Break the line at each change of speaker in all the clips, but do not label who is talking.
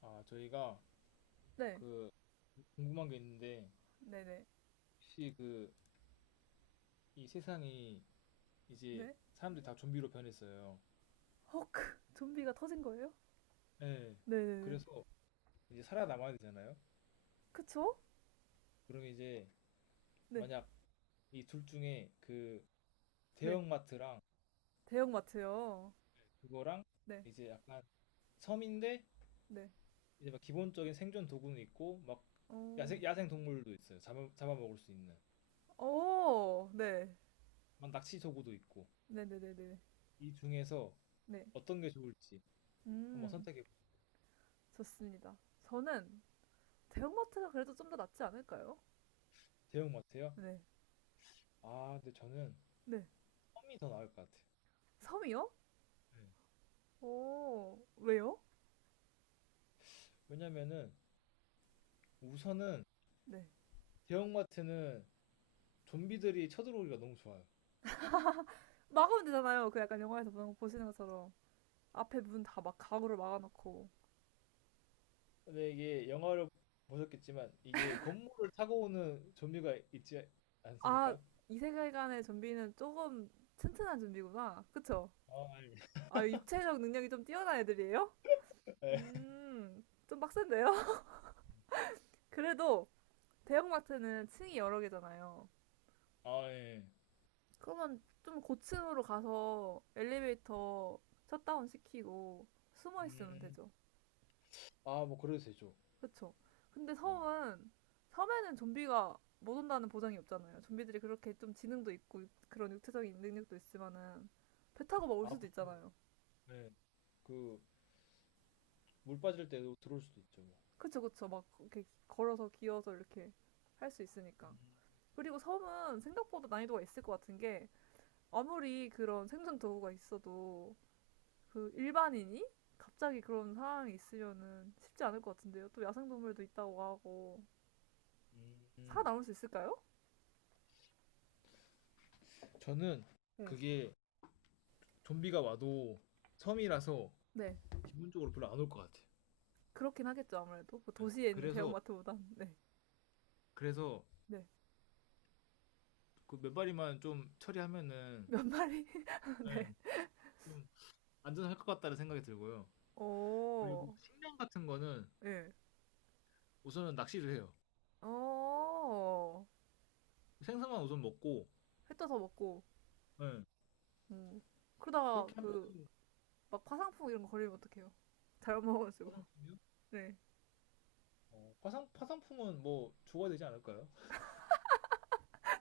아, 저희가
네,
그 궁금한 게 있는데
네네,
혹시 그 이 세상이 이제
네.
사람들이 다 좀비로 변했어요.
헉, 좀비가 터진 거예요?
네.
네네네.
그래서 이제 살아남아야 되잖아요.
그쵸?
그러면 이제
네,
만약 이 둘 중에 그
네.
대형마트랑
대형마트요.
그거랑
네,
이제 약간 섬인데
네.
이제 막 기본적인 생존 도구는 있고 막
오,
야생 동물도 있어요. 잡아먹을 수 있는
오, 네.
막 낚시 도구도 있고
네네네네.
이 중에서
네.
어떤 게 좋을지 한번
음,
선택해 보세요.
좋습니다. 저는 대형마트가 그래도 좀 더 낫지 않을까요?
대형마트요?
네,
아, 근데 저는
네.
섬이더 나을 것 같아.
섬이요?
네.
오, 왜요?
왜냐면은 우선은
네.
대형마트는 좀비들이 쳐들어오기가 너무 좋아요.
막으면 되잖아요. 그 약간 영화에서 보시는 것처럼. 앞에 문 다 막 가구를 막아놓고.
근데 이게 영화를 보셨겠지만 이게 건물을 타고 오는 좀비가 있지
아,
않습니까?
이 세계관의 좀비는 조금 튼튼한 좀비구나. 그쵸?
아, 예.
아, 육체적 능력이 좀 뛰어난 애들이에요?
네.
좀 빡센데요? 그래도 대형마트는 층이 여러 개잖아요.
아 예.
그러면 좀 고층으로 가서 엘리베이터 셧다운 시키고 숨어 있으면
음,
되죠.
아 뭐 그래도 되죠.
그쵸? 근데
음,
섬은, 섬에는 좀비가 못 온다는 보장이 없잖아요. 좀비들이 그렇게 좀 지능도 있고 그런 육체적인 능력도 있지만은 배 타고 막 올
아
수도
그렇죠.
있잖아요.
네. 그물 빠질 때도 들어올 수도 있죠. 뭐.
그쵸, 그쵸. 막 이렇게 걸어서 기어서 이렇게 할 수 있으니까.
음,
그리고 섬은 생각보다 난이도가 있을 것 같은 게 아무리 그런 생존 도구가 있어도 그 일반인이 갑자기 그런 상황이 있으면은 쉽지 않을 것 같은데요. 또 야생동물도 있다고 하고
음. 음,
살아남을 수 있을까요?
저는
응.
그게 좀비가 와도 섬이라서
네.
기본적으로 별로 안 올 것 같아. 요
그렇긴 하겠죠, 아무래도. 뭐 도시에 있는
그래서
대형마트보단. 네.
그래서
네.
그 몇 마리만 좀 처리하면은
몇 마리?
네,
네.
좀 안전할 것 같다는 생각이 들고요. 그리고
오.
식량 같은 거는
예.
우선은 낚시를 해요.
어.
생선만 우선 먹고
햇 떠서 먹고.
네,
음. 그러다가
그렇게 하면
그 막 화상풍 이런 거 걸리면 어떡해요? 잘못 먹어가지고.
화상품이요?
네.
어, 화상품은 뭐 주어야 되지 않을까요?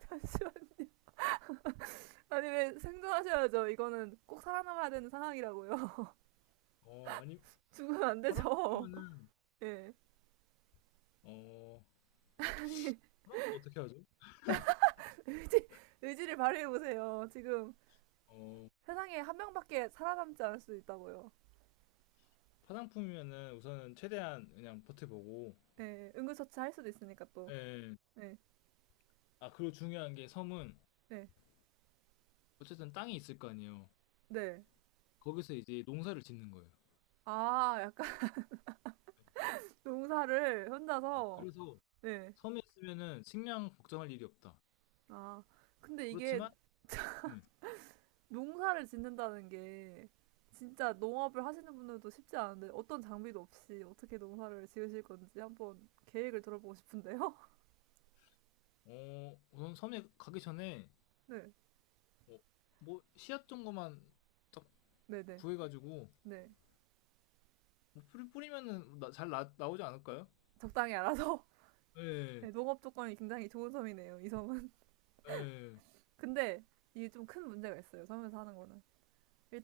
잠시만. 아니, 왜 생존하셔야죠. 이거는 꼭 살아남아야 되는 상황이라고요.
어 아니
죽으면 안 되죠.
화상품이면은
예. 네.
어
아니,
화상품 어떻게 하죠?
의지, 의지를 발휘해보세요. 지금
어
세상에 한 명밖에 살아남지 않을 수도 있다고요.
화상품이면은 우선은 최대한 그냥 버텨보고
예. 네. 응급처치 할 수도 있으니까 또.
예.
네
아 그리고 중요한 게 섬은
네.
어쨌든 땅이 있을 거 아니에요.
네.
거기서 이제 농사를 짓는 거예요.
아, 약간
예.
농사를
예.
혼자서.
그래서
네.
섬에 있으면은 식량 걱정할 일이 없다.
아. 근데 이게
그렇지만, 음,
농사를 짓는다는 게 진짜 농업을 하시는 분들도 쉽지 않은데 어떤 장비도 없이 어떻게 농사를 지으실 건지 한번 계획을 들어보고 싶은데요.
어, 우선 섬에 가기 전에
네,
뭐, 뭐 씨앗 정도만 딱
네, 네,
구해가지고
네.
뭐 뿌리면은 잘 나오지 않을까요?
적당히 알아서.
예,
네, 농업 조건이 굉장히 좋은 섬이네요, 이 섬은.
예, 예,
근데 이게 좀 큰 문제가 있어요, 섬에서 하는 거는.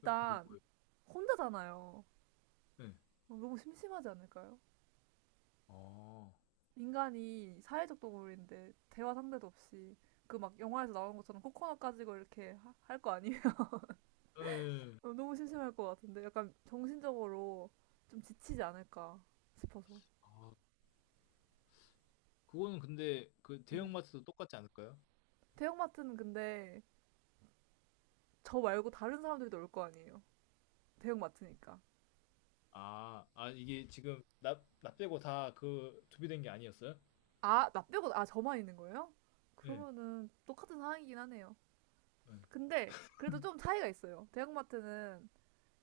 뭐, 뭐요?
혼자잖아요.
예.
어, 너무 심심하지 않을까요?
아,
인간이 사회적 동물인데 대화 상대도 없이 그 막 영화에서 나오는 것처럼 코코넛 가지고 이렇게 할 거 아니에요?
예.
어, 너무 심심할 것 같은데 약간 정신적으로 좀 지치지 않을까 싶어서.
아, 그거는 근데 그
네.
대형마트도 똑같지 않을까요?
대형마트는 근데 저 말고 다른 사람들도 올 거 아니에요. 대형마트니까.
아, 아 이게 지금 나 빼고 다 그 준비된 게 아니었어요?
아, 나 빼고 아 저만 있는 거예요?
예,
그러면은 똑같은 상황이긴 하네요.
네,
근데 그래도 좀 차이가 있어요. 대형마트는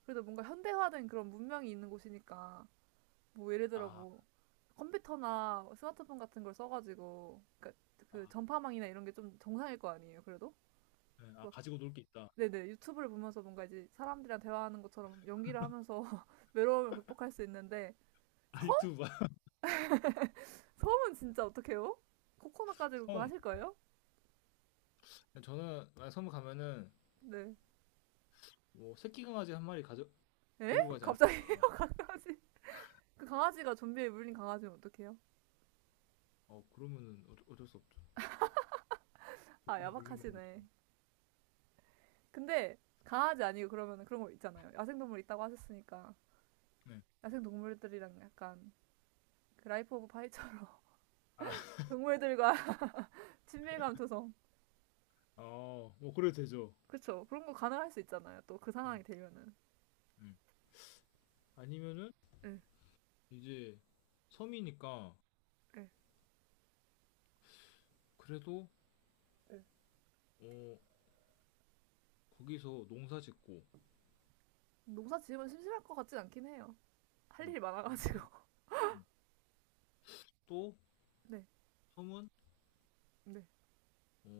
그래도 뭔가 현대화된 그런 문명이 있는 곳이니까 뭐 예를 들어
아,
뭐 컴퓨터나 스마트폰 같은 걸 써가지고 그러니까
아,
그 전파망이나 이런 게 좀 정상일 거 아니에요. 그래도
네. 아, 가지고 놀 게 있다.
네네. 유튜브를 보면서 뭔가 이제 사람들이랑 대화하는 것처럼 연기를 하면서 외로움을 극복할 수 있는데 섬?
알투바,
섬은 진짜 어떡해요? 코코넛 가지고 그거
섬.
하실 거예요?
저는 만약 섬을 가면은
네.
뭐 새끼 강아지 한 마리 가져
에?
데리고 가지 않을까?
갑자기요? 강아지. 그 강아지가 좀비에 물린 강아지면 어떡해요?
어 그러면은 어, 어쩔 수 없죠.
아,
돈이 몰린 거죠.
야박하시네. 근데 강아지 아니고 그러면 그런 거 있잖아요. 야생동물 있다고 하셨으니까 야생동물들이랑 약간 그 라이프 오브 파이처럼 동물들과 친밀감 조성.
어, 뭐 그래도 되죠.
그쵸. 그런 거 가능할 수 있잖아요. 또 그 상황이
음.
되면은.
음. 아니면은
응,
이제 섬이니까
응,
그래도
응.
어 거기서 농사 짓고
농사 지으면 심심할 것 같진 않긴 해요. 할
음.
일이
농사
많아가지고.
짓고 음. 또
네,
섬은
네.
어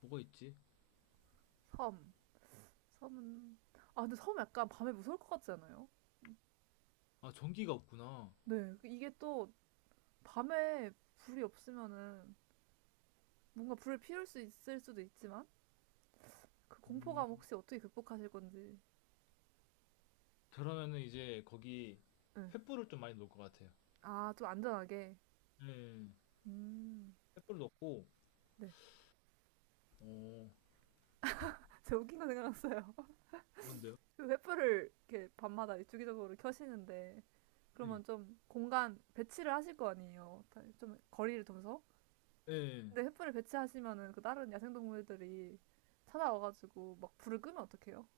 뭐가 있지?
섬. 섬은. 아, 근데 섬 약간 밤에 무서울 것 같지 않아요?
아 전기가 없구나.
네. 그 이게 또 밤에 불이 없으면은 뭔가 불을 피울 수 있을 수도 있지만 그
음.
공포감 혹시 어떻게 극복하실 건지.
그러면은 이제 거기
네.
횃불을 좀 많이 놓을 것 같아요.
아, 좀 안전하게.
네.
음.
횃불 놓고
네.
어
제가 웃긴 거 생각났어요.
뭔데요?
그 횃불을 이렇게 밤마다 주기적으로 켜시는데
예.
그러면 좀 공간 배치를 하실 거 아니에요. 좀 거리를 두면서.
예
근데 횃불을 배치하시면은 그 다른 야생동물들이 찾아와가지고 막 불을 끄면 어떡해요?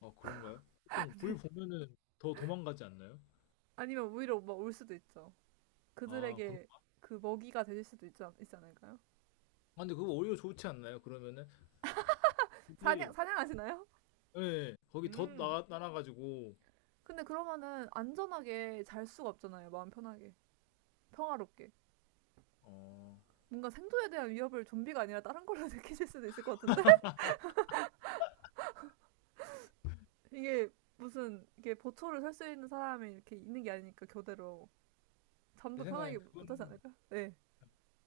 아 그런가요? 보통 불 보면은 더 도망가지 않나요?
아니면 오히려 막 올 수도 있죠.
아
그들에게
그런가?
그 먹이가 되실 수도 있지 않을까요?
아 근데 그거 오히려 좋지 않나요? 그러면은
사냥,
그게
사냥하시나요?
예. 예. 거기 덧
음.
나 날아 가지고
근데 그러면은 안전하게 잘 수가 없잖아요. 마음 편하게. 평화롭게.
어
뭔가 생존에 대한 위협을 좀비가 아니라 다른 걸로 느끼실 수도 있을 것 같은데? 이게 무슨, 이게 보초를 설 수 있는 사람이 이렇게 있는 게 아니니까, 교대로.
제
잠도 편하게
생각엔
하지
그거는
않을까요? 네.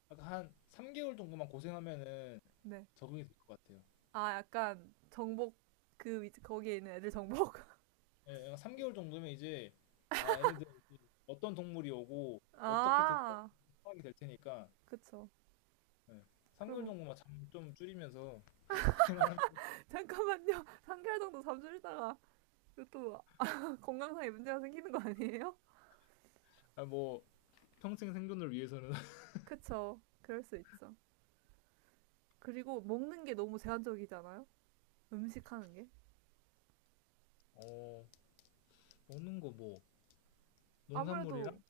약간 한 3 개월 정도만 고생하면은
네.
적응이 될 것 같아요.
아, 약간 정복 그 위치 거기에 있는 애들 정복.
예. 약 3 개월 정도면 이제 아 얘네들 이제 어떤 동물이 오고 어떻게
아,
대처하는지 파악이 될 테니까
그쵸.
예. 3 개월
그럼
정도만 잠 좀 줄이면서 생활하면
잠깐만요. 3개월 정도 잠수했다가 또 건강상에 문제가 생기는 거 아니에요?
아 뭐 평생 생존을 위해서는
그쵸. 그럴 수 있죠. 그리고 먹는 게 너무 제한적이잖아요. 음식 하는 게.
어 먹는 거 뭐 농산물이랑
아무래도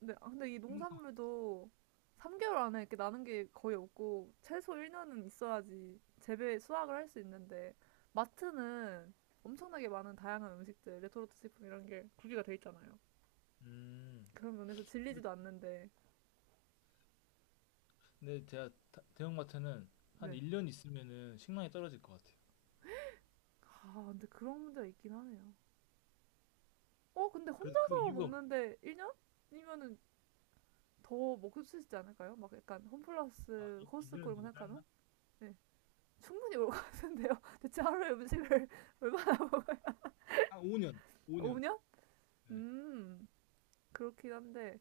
네, 아, 근데 이
생선.
농산물도 3개월 안에 이렇게 나는 게 거의 없고 최소 1년은 있어야지 재배 수확을 할 수 있는데 마트는 엄청나게 많은 다양한 음식들, 레토르트 식품 이런 게 구비가 돼 있잖아요.
음.
그런 면에서
근데
질리지도 않는데
근데 제가 다- 대형마트는 한
네.
1년 있으면은 식량이 떨어질 것 같아요.
아, 근데 그런 문제가 있긴 하네요. 어, 근데
그래서 그
혼자서
이유가 뭐-
먹는데 1년이면은 더 먹을 수 있지 않을까요? 막 약간
아,
홈플러스, 코스트코
1년은
이런 거
너무 짧나?
생각하면? 네. 충분히 올 것 같은데요. 대체 하루에 음식을 얼마나 먹어요?
한 5년, 5년.
5년?
네,
음, 그렇긴 한데,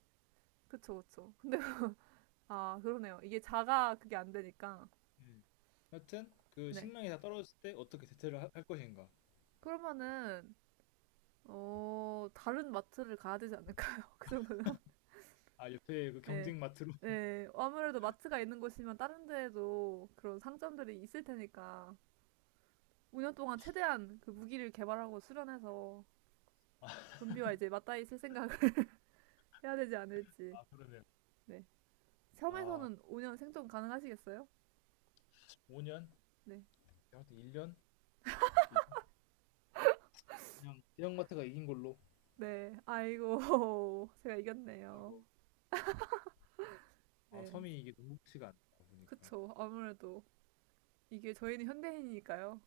그쵸, 그쵸. 근데, 아, 그러네요. 이게 자가 그게 안 되니까.
네. 하여튼 그
네.
식량이 다 떨어질 때 어떻게 대체를 하- 할 것인가?
그러면은, 어, 다른 마트를 가야 되지 않을까요? 그 정도면?
아, 옆에 그
네.
경쟁마트로.
네. 아무래도 마트가 있는 곳이면 다른 데에도 그런 상점들이 있을 테니까, 5년 동안 최대한 그 무기를 개발하고 수련해서 좀비와 이제 맞닿아 있을 생각을 해야 되지 않을지.
아, 그러네요.
네.
아,
섬에서는 5년 생존 가능하시겠어요?
5년?
네.
하여튼 1년? 그냥 대형마트가 이긴 걸로.
네. 아이고, 제가 이겼네요.
아이고. 아,
네,
섬이 이게 녹록지가 않다 보니까.
그쵸. 아무래도 이게 저희는 현대인이니까요.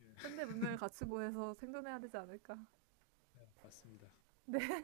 예,
현대 문명을 갖추고 해서 생존해야 되지 않을까.
네, 맞습니다.
네.